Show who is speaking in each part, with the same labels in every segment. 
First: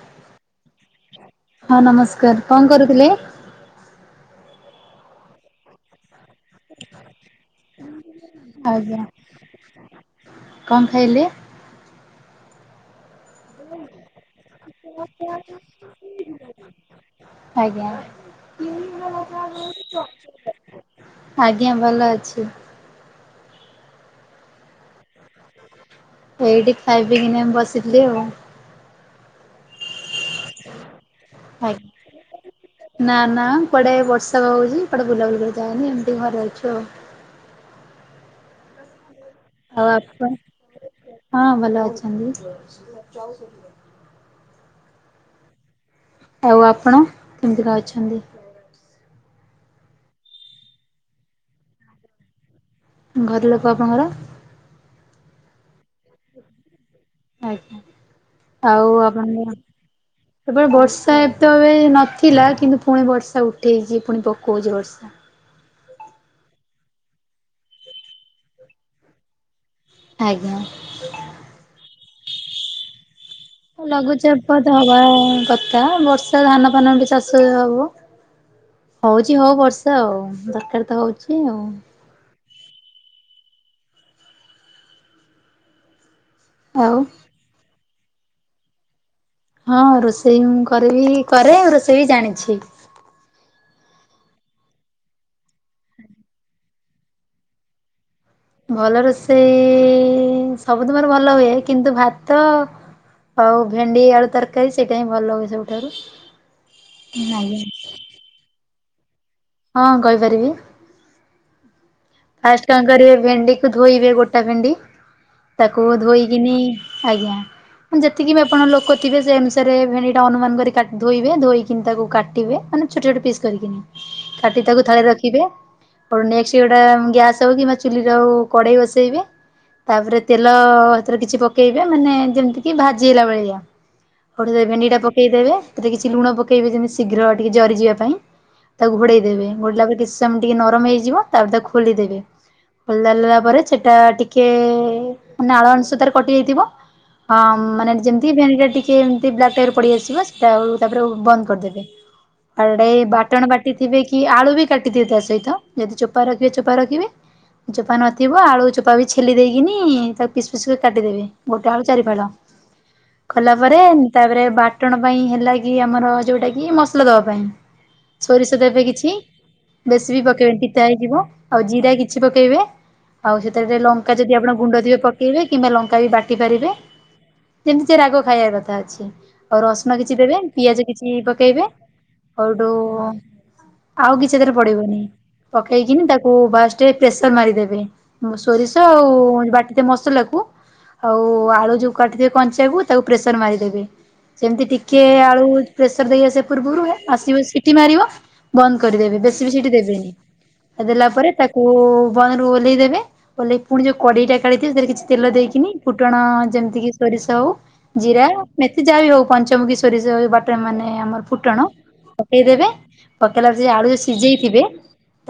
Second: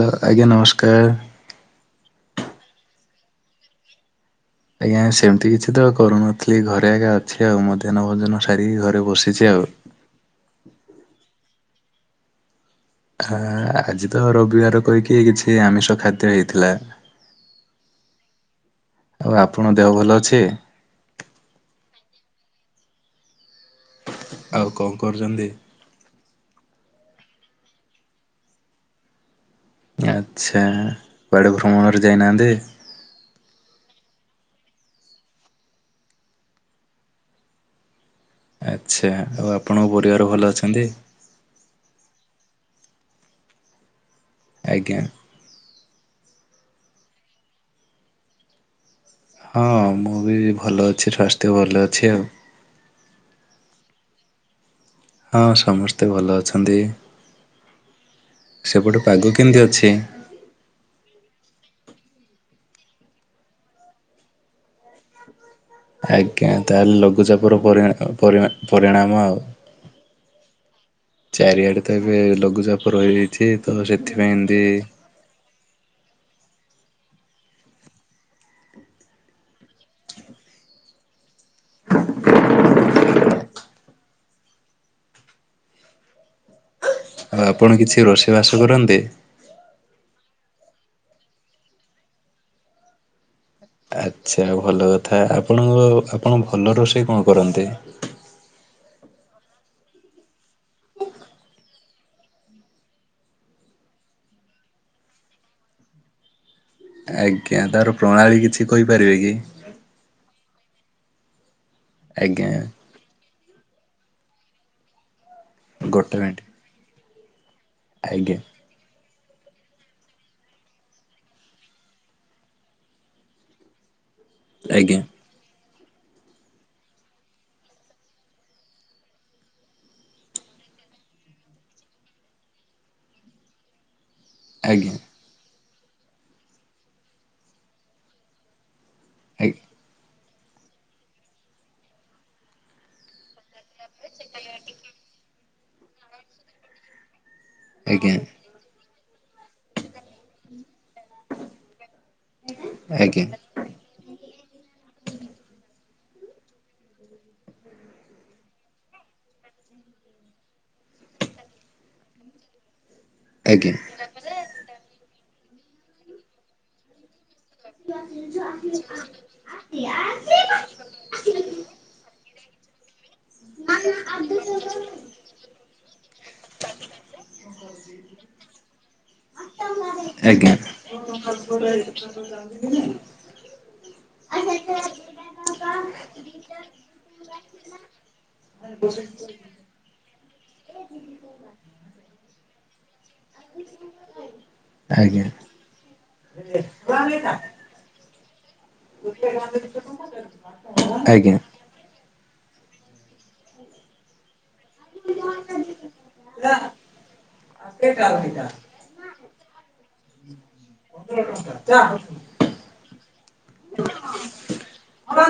Speaker 1: Hello ଆଜ୍ଞା ନମସ୍କାର।
Speaker 2: ହଁ ନମସ୍କାର। କଣ କରୁଥିଲେ?
Speaker 1: ଆଜ୍ଞା ସେମିତି କିଛି ତ କରୁନଥିଲି। ଘରେ ଆଜ୍ଞା ଅଛି ଆଉ ମୋତେ ମଧ୍ୟ୍ୟାନ ଭୋଜନ ସାରି
Speaker 2: ଆଜ୍ଞା
Speaker 1: ଘରେ ବସିଚି ଆଉ।
Speaker 2: କଣ ଖାଇଲେ?
Speaker 1: ହଁ ଆଜି ତ ରବିବାର କହିକି କିଛି ଆମିଷ ଖାଦ୍ୟ ହେଇଥିଲା।
Speaker 2: ଆଜ୍ଞା
Speaker 1: ଆଉ ଆପଣଙ୍କ ଦେହ ଭଲ ଅଛି?
Speaker 2: ଆଜ୍ଞା ଭଲ ଅଛି।
Speaker 1: ଆଉ କଣ କରୁଛନ୍ତି?
Speaker 2: ଏଇଠି ଖାଇ ପିଇ କିନା ବସିଥିଲି ଆଉ।
Speaker 1: ଆଛା କୁଆଡ଼େ
Speaker 2: ଆଜ୍ଞା
Speaker 1: ଭ୍ରମଣରେ ଯାଇନାହାନ୍ତି?
Speaker 2: ନା ନା କୁଆଡେ ବର୍ଷା ହଉଚି କୁଆଡେ ବୁଲାବୁଲି କରି ଯାଏନି ଏମିତି ଘରେ ଅଛୁ ଆଉ।
Speaker 1: ଆଛା ଆଉ ଆପ
Speaker 2: ଆଉ ଆପଣ ହଁ ଭଲ ଅଛନ୍ତି।
Speaker 1: ଆଜ୍ଞା।
Speaker 2: ଆଉ ଆପଣ କେମିତିକା ଅଛନ୍ତି?
Speaker 1: ହଁ ମୁଁ ବି ଭଲ ଅଛି ସ୍ୱାସ୍ଥ୍ୟ ଭଲ ଅଛି ଆଉ।
Speaker 2: ଘର ଲୋକ ଆପଣଙ୍କର
Speaker 1: ହଁ ସମସ୍ତେ ଭଲ ଅଛନ୍ତି
Speaker 2: ଆଜ୍ଞା ଆଉ
Speaker 1: ସେପଟେ ପାଗ
Speaker 2: ଆପଣଙ୍କ
Speaker 1: କେମତି ଅଛି?
Speaker 2: ଏପଟେ ବର୍ଷା ଏତ ଅବେ ନଥିଲା କିନ୍ତୁ ପୁଣି ବର୍ଷା ଉଠେଇଚି ଫୁଣି ପକଉଚି ବର୍ଷା।
Speaker 1: ଆଜ୍ଞା ତାହେଲେ ଲଘୁଚାପର ପରିଣା ପରି ପରିଣାମ ଆଉ।
Speaker 2: ଆଜ୍ଞା।
Speaker 1: ଚାରିଆଡେ ତ ଏବେ ଲଘୁଚାପ ରହିଯାଇଚି ତ ସେଥିପାଇଁ ଏମତି
Speaker 2: ଏନ୍ତୀ ହବା କଥା ବର୍ଷ ସେ ଧାନ ଫାନ ବି ଚାଷ ହୁଏ ହବ। ହଉଚି ହଉ ବର୍ଷା ଆଉ ଦରକାର ତ ହଉଚି ଆଉ। ଆଉ
Speaker 1: ଆଉ ଆପଣ କିଛି ରୋଷେଇ ବାସ କରନ୍ତି?
Speaker 2: ହଁ ରୋଷେଇ ମୁଁ କରିବି କରେ ରୋଷେଇ ବି ଜାଣିଚି।
Speaker 1: ଆଛା ଭଲ କଥା ଆପଣଙ୍କ ଆପଣ ଭଲ ରୋଷେଇ କଣ କରନ୍ତି?
Speaker 2: ଭଲ ରୋଷେଇ ସବୁ ତମର ଭଲ ହୁଏ କିନ୍ତୁ ଭାତ ଆଉ ଭେଣ୍ଡି ଆଳୁ ତରକାରୀ ସେଇଟା ହିଁ ଭଲ ହୁଏ ସବୁଠାରୁ
Speaker 1: ଆଜ୍ଞା ତାର ପ୍ରଣାଳୀ କିଛି କହିପାରିବେ କି?
Speaker 2: ହଁ କହିପାରିବି।
Speaker 1: ଆଜ୍ଞା
Speaker 2: ଫାଷ୍ଟ କଣ କରିବେ ଭେଣ୍ଡି କୁ ଧୋଇବେ ଗୋଟା ଭେଣ୍ଡି ତାକୁ
Speaker 1: ଗୋଟେ ମିନିଟ୍
Speaker 2: ଧୋଇକିନି ଆଜ୍ଞା ମୁଁ ଯେତିକି
Speaker 1: ଆଜ୍ଞା
Speaker 2: ବି ଆପଣ ଲୋକ ଥିବେ ସେ ଅନୁସାରେ ଭେଣ୍ଡି ଟା ଅନୁମାନ କରି ଧୋଇବେ ଧୋଇକି ତାକୁ କାଟିବେ ମାନେ ଛୋଟ ଛୋଟ ପିସ୍ କରିକିନି। କାଟି ତାକୁ
Speaker 1: ଆଜ୍ଞା
Speaker 2: ଥାଳିରେ ରଖିବେ ଆଉ ନଷ୍ଟେ ୟର ସେଟା ଗ୍ୟାସ ହୋଉ କିମ୍ବା ଚୁଲି ହୋଉ କଡେଇ ବସେଇବେ ତାପରେ ତେଲ ସେଥିରେ କିଛି ପକେଇବେ ମାନେ ଯେମିତି କି ଭାଜି ହେଲା ଭଳିଆ। ଆଉ ଦେବେନୀ
Speaker 1: ଆଜ୍ଞା।
Speaker 2: ଏଇଟା ପକେଇଦେବେ ସେଥିରେ କିଛି ଲୁଣ ପକେଇବେ ଯେମିତି ଶୀଘ୍ର ଟିକେ ଜରିଯିବା ପାଇଁ। ତାକୁ ଘୋଡ଼େଇ
Speaker 1: ଆ
Speaker 2: ଦେବେ ଘୋଡିଲା ପରେ କିଛି ସମୟ ଟିକେ ନରମ ହେଇଯିବ। ତାପରେ ତାକୁ ଖୋଲିଦେବେ ଖୋଲିଦେଲା ପରେ ସେଟା ଟିକେ ନାଳ ଅଂଷ ତାର କଟି ଯାଇଥିବ ହଁ ମାନେ
Speaker 1: ଆଜ୍ଞା
Speaker 2: ଯେମିତି ଭେଣ୍ଡି ଟା‌ ଟିକେ ଏମିତି ବ୍ଲାକ ଟାଇପିର ପଡ଼ିଆସିବ ସେଟା ଆଉ ତାପରେ ବନ୍ଦକରି ଦେବେ ଆଉ ଏଟା
Speaker 1: ଆଜ୍ଞା
Speaker 2: ଏଇବାଟଣ ବାଟ କାଟିଥିବେ କି ଆଳୁ ବି କାଟିଥିବେ ତା ସହିତ ଯଦି ଚୋପା ରଖିବେ ଚୋପା ରଖିବେ। ଚୋପା ନଥିବ ଆଳୁ ଚୋପା ବି ଛେଲି ଦେଇକିନି ତାକୁ ପିସ୍ ପିସ୍ କାଟିଦେବେ ଗୋଟେ ଆଳୁ ଚାରି ଫାଳ।
Speaker 1: [inaudible]
Speaker 2: କଲାପରେ ତାପରେ ବାଟଣ ପାଇଁ ହେଲା କି ଆମର ଯେଉଁଟା କିି ମସଲା ଦେବା ପାଇଁ। ସୋରିଷ ଦେବେ କିଛି ବେଶୀ ବି ପକେଇ ବେନି ପି ଆଉ ଜିରା କିଛି ପକେଇବେ ଆଉ ସେଥିରେ ଲଙ୍କା ଯଦି ଆପଣ ଗୁଣ୍ଡ ଥିବ ପକେ କିମ୍ବା ଲଙ୍କା ବି ବାଟି ପାରିବେ ଯେମିତି ସେ ରାଗ ଖାଇବାର କଥା ଅଛି। ଆଉ ରସୁଣ କିଛି ଦେବେ
Speaker 1: ଆଜ୍ଞା
Speaker 2: ପିଆଜ କିଛି ପକେଇବେ ଆଉଠୁ ଆଉ କିଛି ତାର ପଡିବନି ପକେଇକିନି ତାକୁ ଫାଷ୍ଟ ପ୍ରେସର ମାରିଦେବେ। ମୁଁ ସୋରିଷ ଆଉ ବାଟିଥିବ ମସଲା କୁ ଆଉ ଆଳୁ ଯୋଉ କାଟିଥିବ କଞ୍ଚାକୁ ତାକୁ ପ୍ରେସର ମାରିଦେବେ ଯେମିତି ଟିକେ
Speaker 1: ଆଜ୍ଞା
Speaker 2: ଆଳୁ ପ୍ରେସର ଦେଇ ଆସିବା ପୂର୍ବରୁ ଆସିବ ସିଏ। ସିଟି ମାରିବ ବନ୍ଦ କରିଦବେ ବେଶୀ ବି ସିଟି ଦେବେନି ଦେଲା ପରେ
Speaker 1: ଆଜ୍ଞା।
Speaker 2: ତା। କୋ ବଣରୁ ଓହ୍ଲେଇ ଦେବେ ଓହ୍ଲେଇ। ପୁଣି ଯୋଉ କଡ଼େଇଟା କାଢିଥିବ ସେଥିରେ କିଛି ତେଲ ଦେଇକିନି ଫୁଟଣ ଯେମିତିକି ସୋରିଷ ଆଉ। ଜିରା, ମେଥି ଯାହା ବି ହଉ ପଞ୍ଚମୁଖୀ ସୋରିଷ ବାଟେ ମାନେ ଆମର ଫୁଟଣ। ପକେଇଦେବେ ପକେଇଲା ସେ ଆଳୁ ଯଉ ସିଝେଇ ଥିବେ।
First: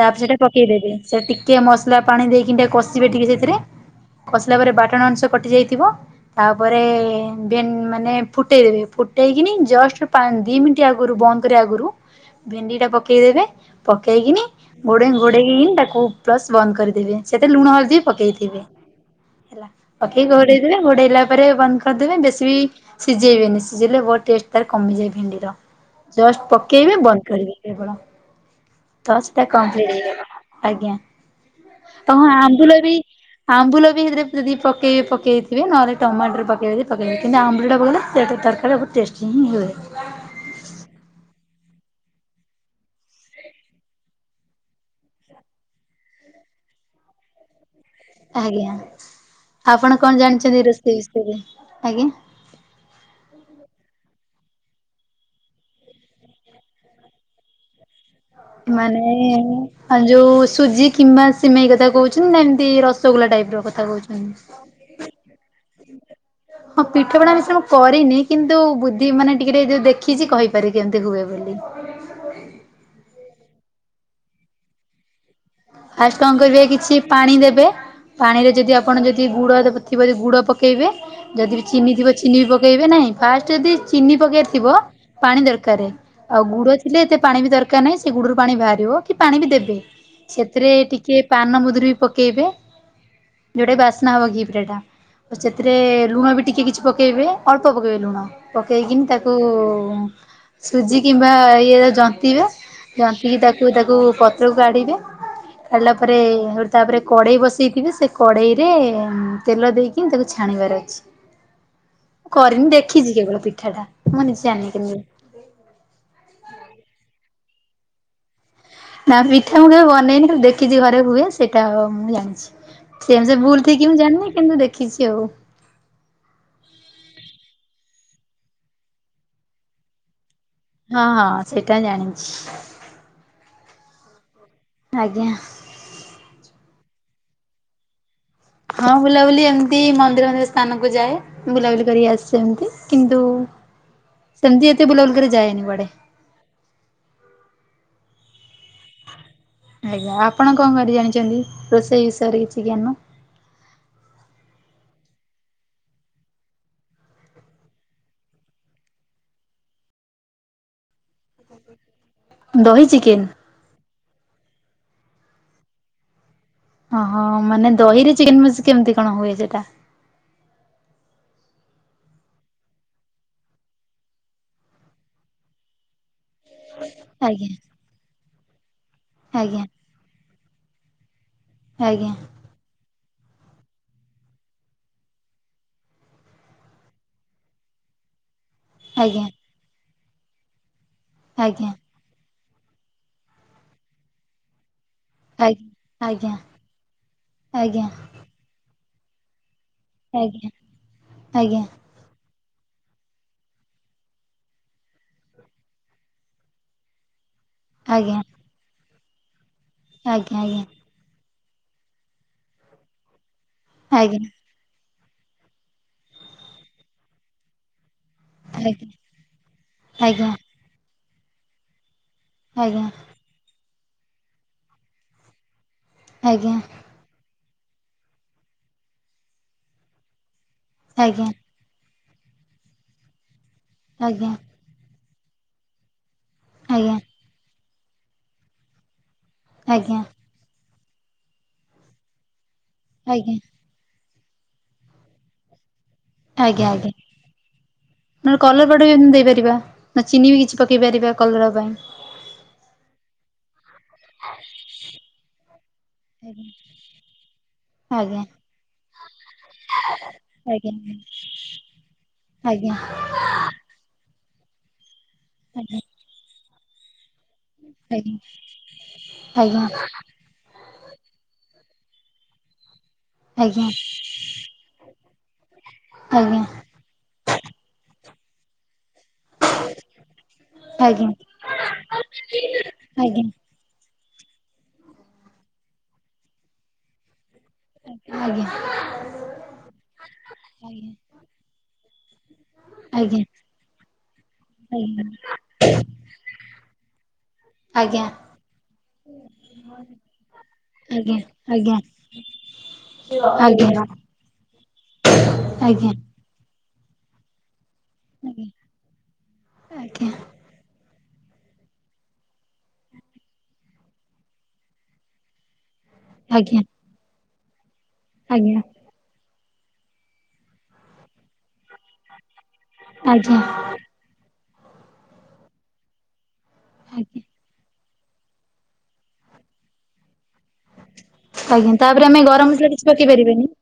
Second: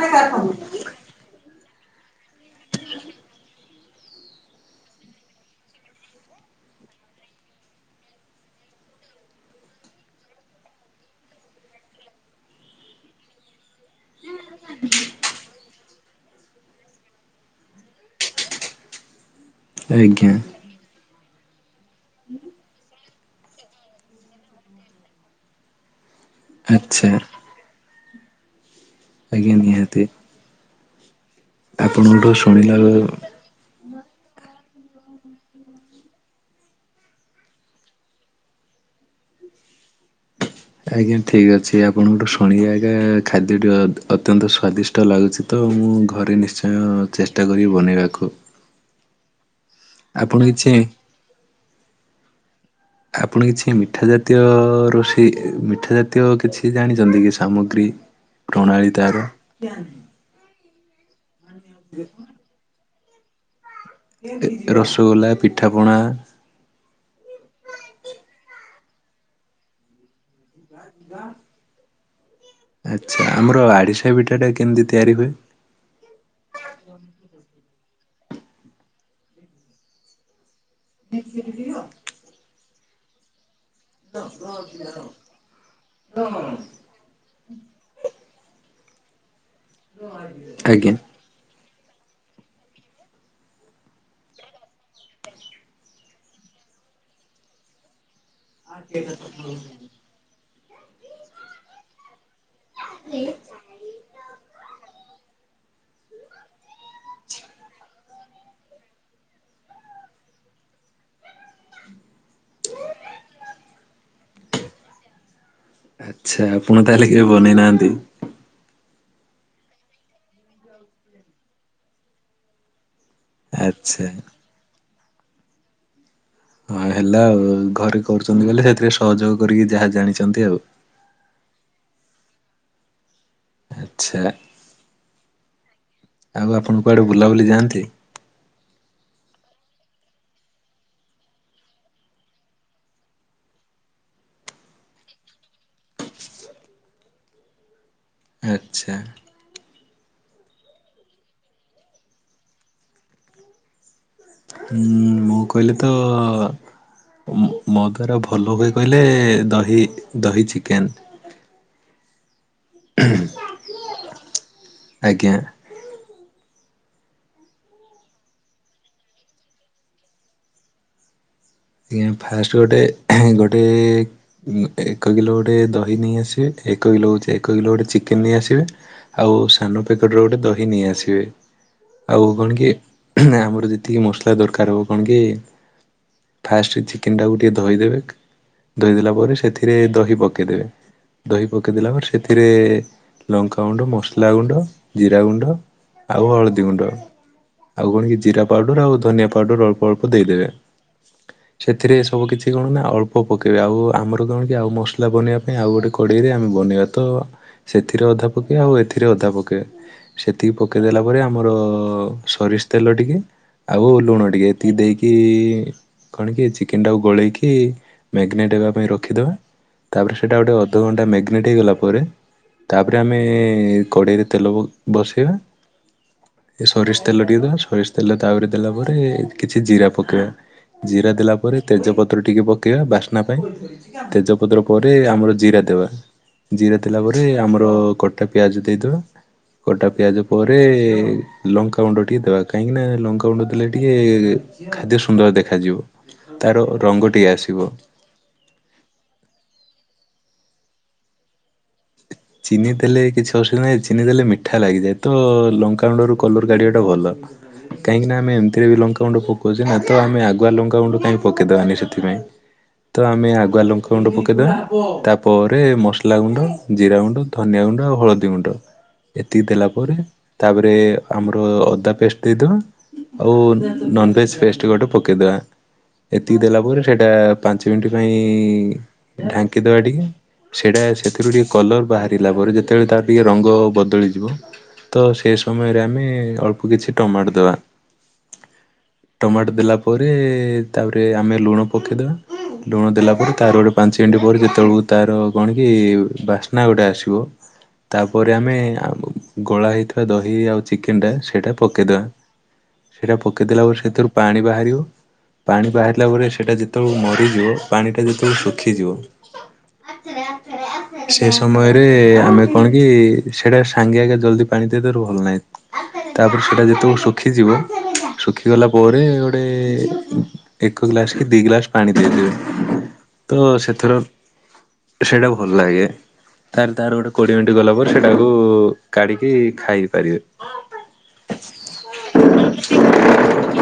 Speaker 2: ତାପରେ ପକେଇଦେବେ ସେ ଟିକେ ମସଲା ପାଣି ଦେଇକି ନା ଟିକେ କଷିବେ ଟିକେ ସେଥିରେ। କସିଲା ପରେ ବାଟଣ ଅଂଶ କଟି ଯାଇଥିବ। ତାପରେ ଦେନେ ମାନେ ଫୁଟେଇ ଦେବେ ଫୁଟେଇକିନି ଜଷ୍ଟ ପା ଦି ମିନିଟ୍ ଆଗୁରୁ ବନ୍ଦ। [inaudible] କରି ଆଗୁରୁ ଭେଣ୍ଡି ଟା ପକେଇଦବେ ପକେଇକିନି ଘୋଡେନି ଘୋଡେଇକି ତାକୁ। ପ୍ଲସ ବନ୍ଦ କରିଦେବେ ସେଠି ଲୁଣ, ହଳଦୀ ପକେଇଥିବେ ପକେଇ
Speaker 1: ଆଜ୍ଞା
Speaker 2: କି ଘୋଡେଇ। ହେଲେ ଘୋଡେଇଲା ପରେ ବନ୍ଦ କରିଦେବେ ବେଶୀ ବି। ସିଝେଇବେନି ସିଝେଇଲେ ବହୁ ଟେଷ୍ଟ ତାର କମିଯାଏ ଭେଣ୍ଡିର ଜଷ୍ଟ ପକେଇବେ
Speaker 1: ଆଚ୍ଛା
Speaker 2: ବନ୍ଦ କରିବେ। ସେ କ'ଣ ପ୍ଲସ ଥ୍ରୀ ଟା
Speaker 1: ଆଜ୍ଞା
Speaker 2: କମ୍ପ୍ଲିଟି
Speaker 1: ନିହାତି।
Speaker 2: ହେଇଗଲା ଆଜ୍ଞା। ତମ
Speaker 1: ଆପଣଙ୍କଠୁ
Speaker 2: ଆମ୍ବୁଲ
Speaker 1: ଶୁଣିଲା
Speaker 2: ବି। ଆମ୍ବୁଲ ବି ସେଥିରେ ଯଦି ପକେଇ ପକେଇଥିବେ ନହେଲେ ଟମାଟର ପକେଇବେ ଯଦି ପକେଇ କିନ୍ତୁ ଆମ୍ବୁଲଟା ପକେଇଲେ ସେଟା ତରକାରୀ ଟା। ଟେଷ୍ଟି ହିଁ ହୁଏ।
Speaker 1: ଆଜ୍ଞା ଠିକ୍ ଅଛି ଆପଣଙ୍କଠୁ ଶୁଣେ ଆଜ୍ଞା ଖାଦ୍ୟଟି ଅତ୍ୟନ୍ତ ସ୍ଵାଦିଷ୍ଟ। ଶୀତ ଲାଗୁଛି ତ ମୁଁ ଘରେ ନିଶ୍ଚୟ ଚେଷ୍ଟା କରିବି ବନେଇବାକୁ।
Speaker 2: ଆଜ୍ଞା ଆପଣ କ'ଣ ଜାଣିଛନ୍ତି ରୋଷେଇ ବିଷୟରେ ଆଜ୍ଞା।
Speaker 1: ଆପଣ କିଛି ମିଠା ଜାତୀୟ ରୋଷେଇ ମିଠା ଜାତୀୟ କିଛି ଜାଣିଛନ୍ତି କି ସାମଗ୍ରୀ। [unintelligible]
Speaker 2: ମାନେ
Speaker 1: ତାର
Speaker 2: ହଁ ନେ। ଯୋଉ ସୁଜି କିମ୍ବା ସିମେଇ କଥା କହୁଛୁ ନା ଏମିତି ରସଗୋଲା ଟାଇପ୍ ର କଥା କହୁଛୁ।
Speaker 1: ତେ ରସଗୋଲା, ପିଠାପଣା।
Speaker 2: ହଁ ପିଠା ପଣା ଅବଶ୍ୟ ମୁଁ କରିନି କିନ୍ତୁ ବୁଦ୍ଧି ମାନେ ଟିକେ ଟିକେ ଯଉ ଦେଖିଛି କହିବି। ପାରି କେମିତି ହୁଏ ବୋଲି।
Speaker 1: ଆଚ୍ଛା ଆମର ଆରିଷା ପିଠାଟା କେମିତି ତିଆରି ହୁଏ।
Speaker 2: ଫାଷ୍ଟେ କ'ଣ କରିବେ କିଛି ପାଣି ଦେବେ ପାଣି ରେ ଯଦି ଆପଣ ଯଦି ଗୁଡଥିବ ଯଦି ଗୁଡ ପ। ପକେଇବେ ଯଦି ଚିନି ଥିବ ଚିନି ବି ପକେଇ ବେ ନାହିଁ ଫାଷ୍ଟେ ଯଦି। ଚିନି ପକେଇବାର ଥିବ ପାଣି ଦରକାର ଆଉ ଗୁଡ। ଏତେ, ଏତେ ପାଣି ବି ଦରକାର ନାହିଁ ସେ ଗୁଡୁ ରୁ ପାଣି ବାହାରିବ କି ପାଣି ବି ଦେବେ। ସେଥିରେ
Speaker 1: ଆଜ୍ଞା
Speaker 2: ଟିକେ ପାନମଧୁରି ବି ପକେଇବେ ଯୋଉଟା କି ବାସ୍ନା ହବ ଘି ପିଠା ଟା। ସେଥିରେ ଲୁଣ ବି ଟିକେ କିଛି ପକେଇବେ ଅଳ୍ପ ପକେଇବେ ଲୁଣ। ପକେଇକିନି ତାକୁ ସୁଜି କିମ୍ବା ଇଏ ରେ ଯନ୍ତିଵେ। ଜନ୍ତିକି ତାକୁ, ତାକୁ ପତ୍ରକୁ କାଢିବେ। କାଢ଼ିଲା ପରେ ତାପରେ କଡ଼େଇ ବସାଇଥିବେ ସେ କଡ଼େଇରେ ତେଲ ଦେଇକି ତାକୁ ଛାଣିବାର ଅଛି।
Speaker 1: [unintelligible]
Speaker 2: କରିନି ଦେଖିଛି କେବଳ ପିଠା ଟା ମୁଁ ନିଜେ ଜାଣିନି କେମିତି।
Speaker 1: ଆଚ୍ଛା ଆପଣ ତାହେଲେ କେବେ ବନେଇନାହାନ୍ତି।
Speaker 2: ନା ପିଠା ମୁଁ କେବେ ବନେଇନି ଖାଲି ଦେଖିଛି ଘରେ ହୁଏ ସେଇଟା ମୁଁ ଜାଣିଛି। ସେମ୍ ସେ ଭୁଲ୍ ଠିକି ମୁଁ
Speaker 1: ଆଚ୍ଛା
Speaker 2: ଜାଣିନି କିନ୍ତୁ ଦେଖିଛି ଆଉ।
Speaker 1: ହଁ ହେଲା ଆଉ ଘରେ କରୁଛନ୍ତି ବୋଲେ ସେଥିରେ ସହଯୋଗ କରିକି ଯାହା ଜାଣିଛନ୍ତି ଆଉ।
Speaker 2: ହଁ, ହଁ ସେଇଟା ଜାଣିଛି।
Speaker 1: ଆଚ୍ଛା।
Speaker 2: ଆଜ୍ଞା।
Speaker 1: ଆଉ ଆପଣ କୁଆଡ଼େ ବୁଲାବୁଲି ଯାଆନ୍ତି?
Speaker 2: ହଁ ବୁଲାବୁଲି ଏମିତି ମନ୍ଦିର ମନ୍ଦିର ସ୍ଥାନକୁ ଯାଏ। ବୁଲାବୁଲି କରି ଆସେ ଏମିତି କିନ୍ତୁ ସେମତି ଏତେ ବୁଲାବୁଲି କରି ଯାଏନି କୁଆଡେ।
Speaker 1: ଆଚ୍ଛା।
Speaker 2: ଆଜ୍ଞା ଆପଣ କଣ କରି ଜାଣିଛନ୍ତି ରୋଷେଇ ବିଷୟରେ କିଛି ଜ୍ଞାନ?
Speaker 1: ହୁଁ ମୁଁ କହିଲି ତ ମୋ ଦ୍ଵାରା ଭଲ ହୁଏ କହିଲେ ଦହି ଦହି ଚିକେନ।
Speaker 2: ଦହି ଚିକେନ୍।
Speaker 1: ଆଜ୍ଞା।
Speaker 2: ଓହୋ ମାନେ ଦହିରେ ଚିକେନ ମିଶି କେମିତି କଣ ହୁଏ ସେଟା?
Speaker 1: ଆଜ୍ଞା ଫାଷ୍ଟ ଗୋଟେ ଗୋଟେ ଏକ କିଲୋ ଗୋଟେ ଦହି ନେଇଆସିବେ। ଏକ କିଲୋ ହେଉଛି
Speaker 2: ଆଜ୍ଞା
Speaker 1: ଏକ କିଲୋ ଗୋଟେ ଚିକେନ ନେଇ ଆସିବେ ଆଉ
Speaker 2: ଆଜ୍ଞା
Speaker 1: ସାନ ପେକେଟର ଗୋଟେ ଦହି ନେଇ ଆସିବେ।
Speaker 2: ଆଜ୍ଞା
Speaker 1: ଆଉ କଣ କି ନା ଆମର ଯେତିକି ମସଲା ଦରକାର ହବ କଣ କି ଫାଷ୍ଟ ଚିକେନଟାକୁ ଟିକେ ଧୋଇଦେବେ ଧୋଇଦେଲା
Speaker 2: ଆଜ୍ଞା
Speaker 1: ପରେ ସେଥିରେ ଦହି ପକେଇଦେବେ। ଦହି
Speaker 2: ଆଜ୍ଞା
Speaker 1: ପକେଇ ଦେଲା ପରେ ସେଥିରେ ଲଙ୍କା ଗୁଣ୍ଡ, ମସଲା ଗୁଣ୍ଡ, ଜିରା ଗୁଣ୍ଡ ଆଉ
Speaker 2: ଆଜ୍ଞା
Speaker 1: ହଳଦୀ ଗୁଣ୍ଡ
Speaker 2: ଆଜ୍ଞା
Speaker 1: ଆଉ କଣ କି ଜିରା ପାଉଡର ଆଉ ଧନିଆ ପାଉଡର ଅଳ୍ପ
Speaker 2: ଆଜ୍ଞା ଆଜ୍ଞା।
Speaker 1: ଏଥିରେ ସବୁ କିଛି କଣ ନା ଅଳ୍ପ ପକାଇବେ ଆଉ ଆମର କଣ କି ଆଉ ମସଲା ବନେଇବା ପାଇଁ ଆଉ ଗୋଟେ କଡ଼େଇରେ ଆମେ ବନେଇବା। ତ ସେଥିରେ
Speaker 2: ଆଜ୍ଞା
Speaker 1: ଅଧା ପକେଇବା ଆଉ ଏଥିରେ ଅଧା ପକେଇବା
Speaker 2: ଆଜ୍ଞା
Speaker 1: ସେତିକି ପକେଇ ଦେଲା ପରେ ତାପରେ ଆମର ସୋରିଷ ତେଲ ଟିକେ ଆଉ ଲୁଣ
Speaker 2: ଆଜ୍ଞା
Speaker 1: ଟିକେ ଏତିକି ଦେଇକି କଣ କି ଚିକେନ ଟାକୁ ଗୋଳେଇକି ମ୍ୟାଗିନେଟ ହେବା ପାଇଁ ରଖିଦବା ତାପରେ
Speaker 2: ଆଜ୍ଞା
Speaker 1: ସେଇଟା ଗୋଟେ ଅଧଘଣ୍ଟା ମ୍ୟାଗେନେଟ ହେଇଗଲା ପରେ
Speaker 2: ଆଜ୍ଞା ଆଜ୍ଞା
Speaker 1: ତାପରେ ଆମେ ଆମେ କଢେଇରେ ତେଲ ବସେଇବା
Speaker 2: ଆଜ୍ଞା ଆଜ୍ଞା ଆଜ୍ଞା ଆଜ୍ଞା
Speaker 1: ସୋରିଷ ତେଲ ଟିକେ ଦବା ସୋ ତେଲ ତାପରେ ଦେଲା ପରେ କିଛି ଜିରା ପକେଇବା ଜିରା ଦେଲା ପରେ ତେଜପତ୍ର ଟିକେ ପକେଇବା ବାସ୍ନା ପାଇଁ। ତେଜପତ୍ର ପରେ ଆମର ଜିରା ଦେବା। ଜିରା ଦେଲା ପରେ ଆମର କଟା ପିଆଜ ଦେଇଦବା। କଟା
Speaker 2: ଆଜ୍ଞା ଆଜ୍ଞା ଆଜ୍ଞା
Speaker 1: ପିଆଜ ପରେ ଲଙ୍କା ଗୁଣ୍ଡ ଟିକେ ଦେବା କାହିଁକି ନା ଲଙ୍କା ଗୁଣ୍ଡ ଦେଲେ ଟିକେ ଖାଦ୍ୟ ସୁନ୍ଦର ଦେଖାଯିବ ତାର ରଙ୍ଗ ଟିକେ ଆସିବ।
Speaker 2: ନ କଲର ବାଡ ବି ଏମିତି ଦେଇପାରିବା ନା ଚିନି ବି କିଛି ପକେଇ ପାରିବା କଲର ପାଇଁ।
Speaker 1: ଚିନି ଦେଲେ କିଛି [unintelligible] ଚିନି ଦେଲେ ମିଠା ଲାଗିଯାଏ ତ ଲଙ୍କା ଗୁଣ୍ଡରୁ
Speaker 2: ଆଜ୍ଞା
Speaker 1: କଲର କାଢିବାଟା ଭଲ। କାହିଁକି ନା
Speaker 2: ଆଜ୍ଞା
Speaker 1: ଆମ ଏମତିରେ ବି ଲଙ୍କା ଗୁଣ୍ଡ ପକଉଛି ନା ତ ଆମେ ଆଗୁଆ
Speaker 2: ଆଜ୍ଞା
Speaker 1: ଲଙ୍କା ଗଣ୍ଡ କାହିଁ ପକେଇଦବାନି ସେଥି ପାଇଁ।
Speaker 2: ଆଜ୍ଞା
Speaker 1: ତ ଆମେ ଆଗୁଆ ଲଙ୍କା ଗୁଣ୍ଡ ପକେଇଦବା ତାପରେ
Speaker 2: ଆଜ୍ଞା
Speaker 1: ମସଲା ଗୁଣ୍ଡ ଜିରା ଗୁଣ୍ଡ ଧନିଆ ଗୁଣ୍ଡ ଆଉ
Speaker 2: ଆଜ୍ଞା
Speaker 1: ହଳଦୀ ଗୁଣ୍ଡ ଏତିକି
Speaker 2: ଆଜ୍ଞା
Speaker 1: ଦେଲା ପରେ ତାପରେ ଆମର ଅଦା ପେଷ୍ଟ ଦେଇଦବା। ଆଉ
Speaker 2: ଆଜ୍ଞା
Speaker 1: ନନଭେଜ୍ ଫେଷ୍ଟ ଗୋଟେ ପକେଇଦବା। ଏତିକି
Speaker 2: ଆଜ୍ଞା
Speaker 1: ଦେଲା ପରେ ସେଇଟା ପାଞ୍ଚ ମିନିଟ୍ ପାଇଁ ଢାଙ୍କିଦବା ଟିକେ ସେଇଟା
Speaker 2: ଆଜ୍ଞା
Speaker 1: ସେଥିରୁ ଟିକେ କଲର୍ ବାହାର ଥିଲା ପରେ ଯେତେବେଳେ ତାର ଟିକେ
Speaker 2: ଆଜ୍ଞା
Speaker 1: ର ଙ୍ଗ ବଦଳିଯିବ ତ ସେ ସମୟରେ ଆମେ ଅଳ୍ପ କିଛି ଟମାଟୋ ଦେବା।
Speaker 2: ଆଜ୍ଞା।
Speaker 1: ଟମାଟୋ ଦେଲା ପରେ ତାପରେ ଆମେ ଲୁଣ ପକେଇଦବା। ଲୁଣ ଦେଲା
Speaker 2: ଆଜ୍ଞା
Speaker 1: ପରେ ତାର ଗୋଟେ ପାଞ୍ଚ ମିନିଟ ପରେ ଯେତେବେଳକୁ ତାର କଣ କି ବାସ୍ନା ଗୋଟେ ଆସିବ
Speaker 2: ଆଜ୍ଞ
Speaker 1: ତାପରେ ଆମେ ଗଳା ହେଇଥିବା ଦହି ଆଉ ଚିକେନଟା
Speaker 2: ଆଜ୍ଞା
Speaker 1: ସେଇଟା ପକାଇଦେବା। ସେଇଟା
Speaker 2: ଆଜ୍ଞା
Speaker 1: ପକେଇ ଦେେଲା ପରେ
Speaker 2: ଆଜ୍ଞା
Speaker 1: ସେଥିରୁ ପାଣି ବାହାରିବ। ପାଣି
Speaker 2: ଆଜ୍ଞା
Speaker 1: ବାହାରିଲା ପରେ ସେଟା ଯେ- - ତେବେଳ ମରିଯିବ। ପାଣି ଟା ଯେତେବେଳେ ଶୁଖିଯିବ ସେ ସମୟରେ ରେ ଆମେ କଣ କି ସେଇଟା ସାଙ୍ଗେ ଆଗେ ଜଲଦି ପାଣି ଦେଇଦାରୁୁ ଭଲ ନାହିଁ।
Speaker 2: ଆଜ୍ଞା
Speaker 1: ତାପରେ
Speaker 2: ଆଜ୍ଞା
Speaker 1: ସେଇଟା ଯେତେବେଳେ ଶୁଖିଯିବ ଶୁଖିଗଲା ପରେ ଗୋ - - ଟେ ଏକ ଗ୍ଲାସ କି ଦିଗ୍ଲାସ- - ପାଣି ଦେଇଦିବେ।
Speaker 2: ଆଜ୍ଞା
Speaker 1: ତ ସେଥିର ସେଇଟା ଭଲ ଲାଗେ। ତାହେଲେ ତାର ଗୋଟେ କୋଡିଏ ମିନିଟ ଗଲା ପରେ ସେଟାକୁ କାଢିକି ଖାଇ ପାରିବେ।
Speaker 2: ଆଜ୍ଞା, ତାପରେ ଆମେ ଗରମ ମସଲା କିଛି ପକେଇ ପାରିବେନି?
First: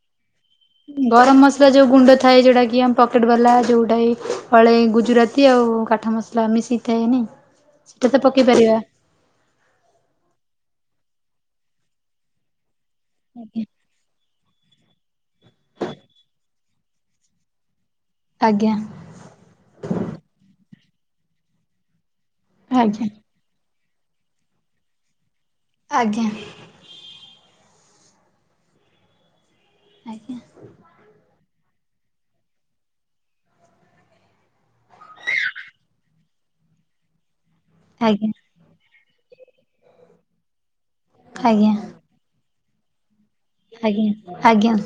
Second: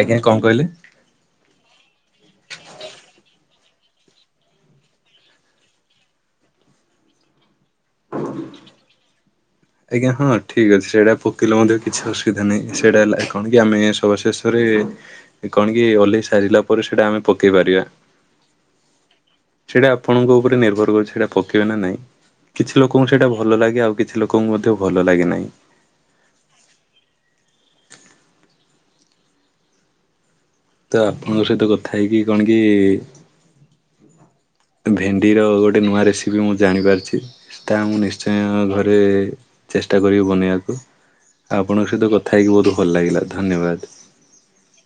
Speaker 1: ଆଜ୍ଞା କଂ କହିଲେ?
Speaker 2: ଗରମ ମସଲା ଯୋଉ ଗୁଣ୍ଡ ଥାଏ। ଯଉଟା କି ଆମ ପକେଟ ବାଲା ଯଉଟା ହ ହଳେଇ ଗୁଜୁରାତି ଆଉ କାଠ ମସ- - ଲା ମିଶି ଥାଏନି।
Speaker 1: ହ
Speaker 2: ସେଟା ତ ପକେଇ ପାରିବା।
Speaker 1: ଆଜ୍ଞା ହଁ ଠିକ ଅଛି। ସେଇଟା ପକେଇଲେ ମଧ୍ୟ କିଛି ଅସୁବିଧା ନାହିଁ। ସେଇଟା ହେଲା - - କଣ କି ଆମେ ସବାଶେଷରେ କଣ କି ଓହ୍ଲେଇ ସାରିଲା ପରେ ସେଇଟା ଆମେ ପକେଇ ପାରିଆ।
Speaker 2: ଆଜ୍ଞା।
Speaker 1: ସେଇଟା ଆପଣଙ୍କ ଉପରେ ନିର୍ଭର କରୁଚି ସେଇଟା ପକେଇବେ ନା ନାଇଁ।
Speaker 2: ଆଜ୍ଞା
Speaker 1: କିଛି
Speaker 2: ଆଜ୍ଞା
Speaker 1: ଲୋକଙ୍କୁ ସେଇଟା - - ଭଲ ଲାଗେ ଆଉ କିଛି ଲୋକଙ୍କୁ ମଧ୍ୟ ଭଲ ଲାଗେ ନାହିଁ।
Speaker 2: ଆଜ୍ଞା। ଆଜ୍ଞା।
Speaker 1: ତ ଆପଣଙ୍କ ସହିତ କଥା ହେଇକି କଣ କି- - ଭେଣ୍ଡିର ଗୋଟେ ନୂଆ ରେସିପି ମୁଁ ଜାଣିପାରିଚି। ତା ମୁଁ
Speaker 2: ଆଜ୍ଞା
Speaker 1: ନିଶ୍ଚୟ ଘରେ ଚେଷ୍ଟା କରିବି ବନେଇବାକୁ। ଆଉ
Speaker 2: ଆଜ୍ଞା
Speaker 1: ଆପଣଙ୍କ ସହିତ କ- - ଥା ହେଇକି ବହୁତ ଭଲ ଲାଗିଲା। ଧନ୍ୟବାଦ।
Speaker 2: ଆଜ୍ଞା, ଆଜ୍ଞା।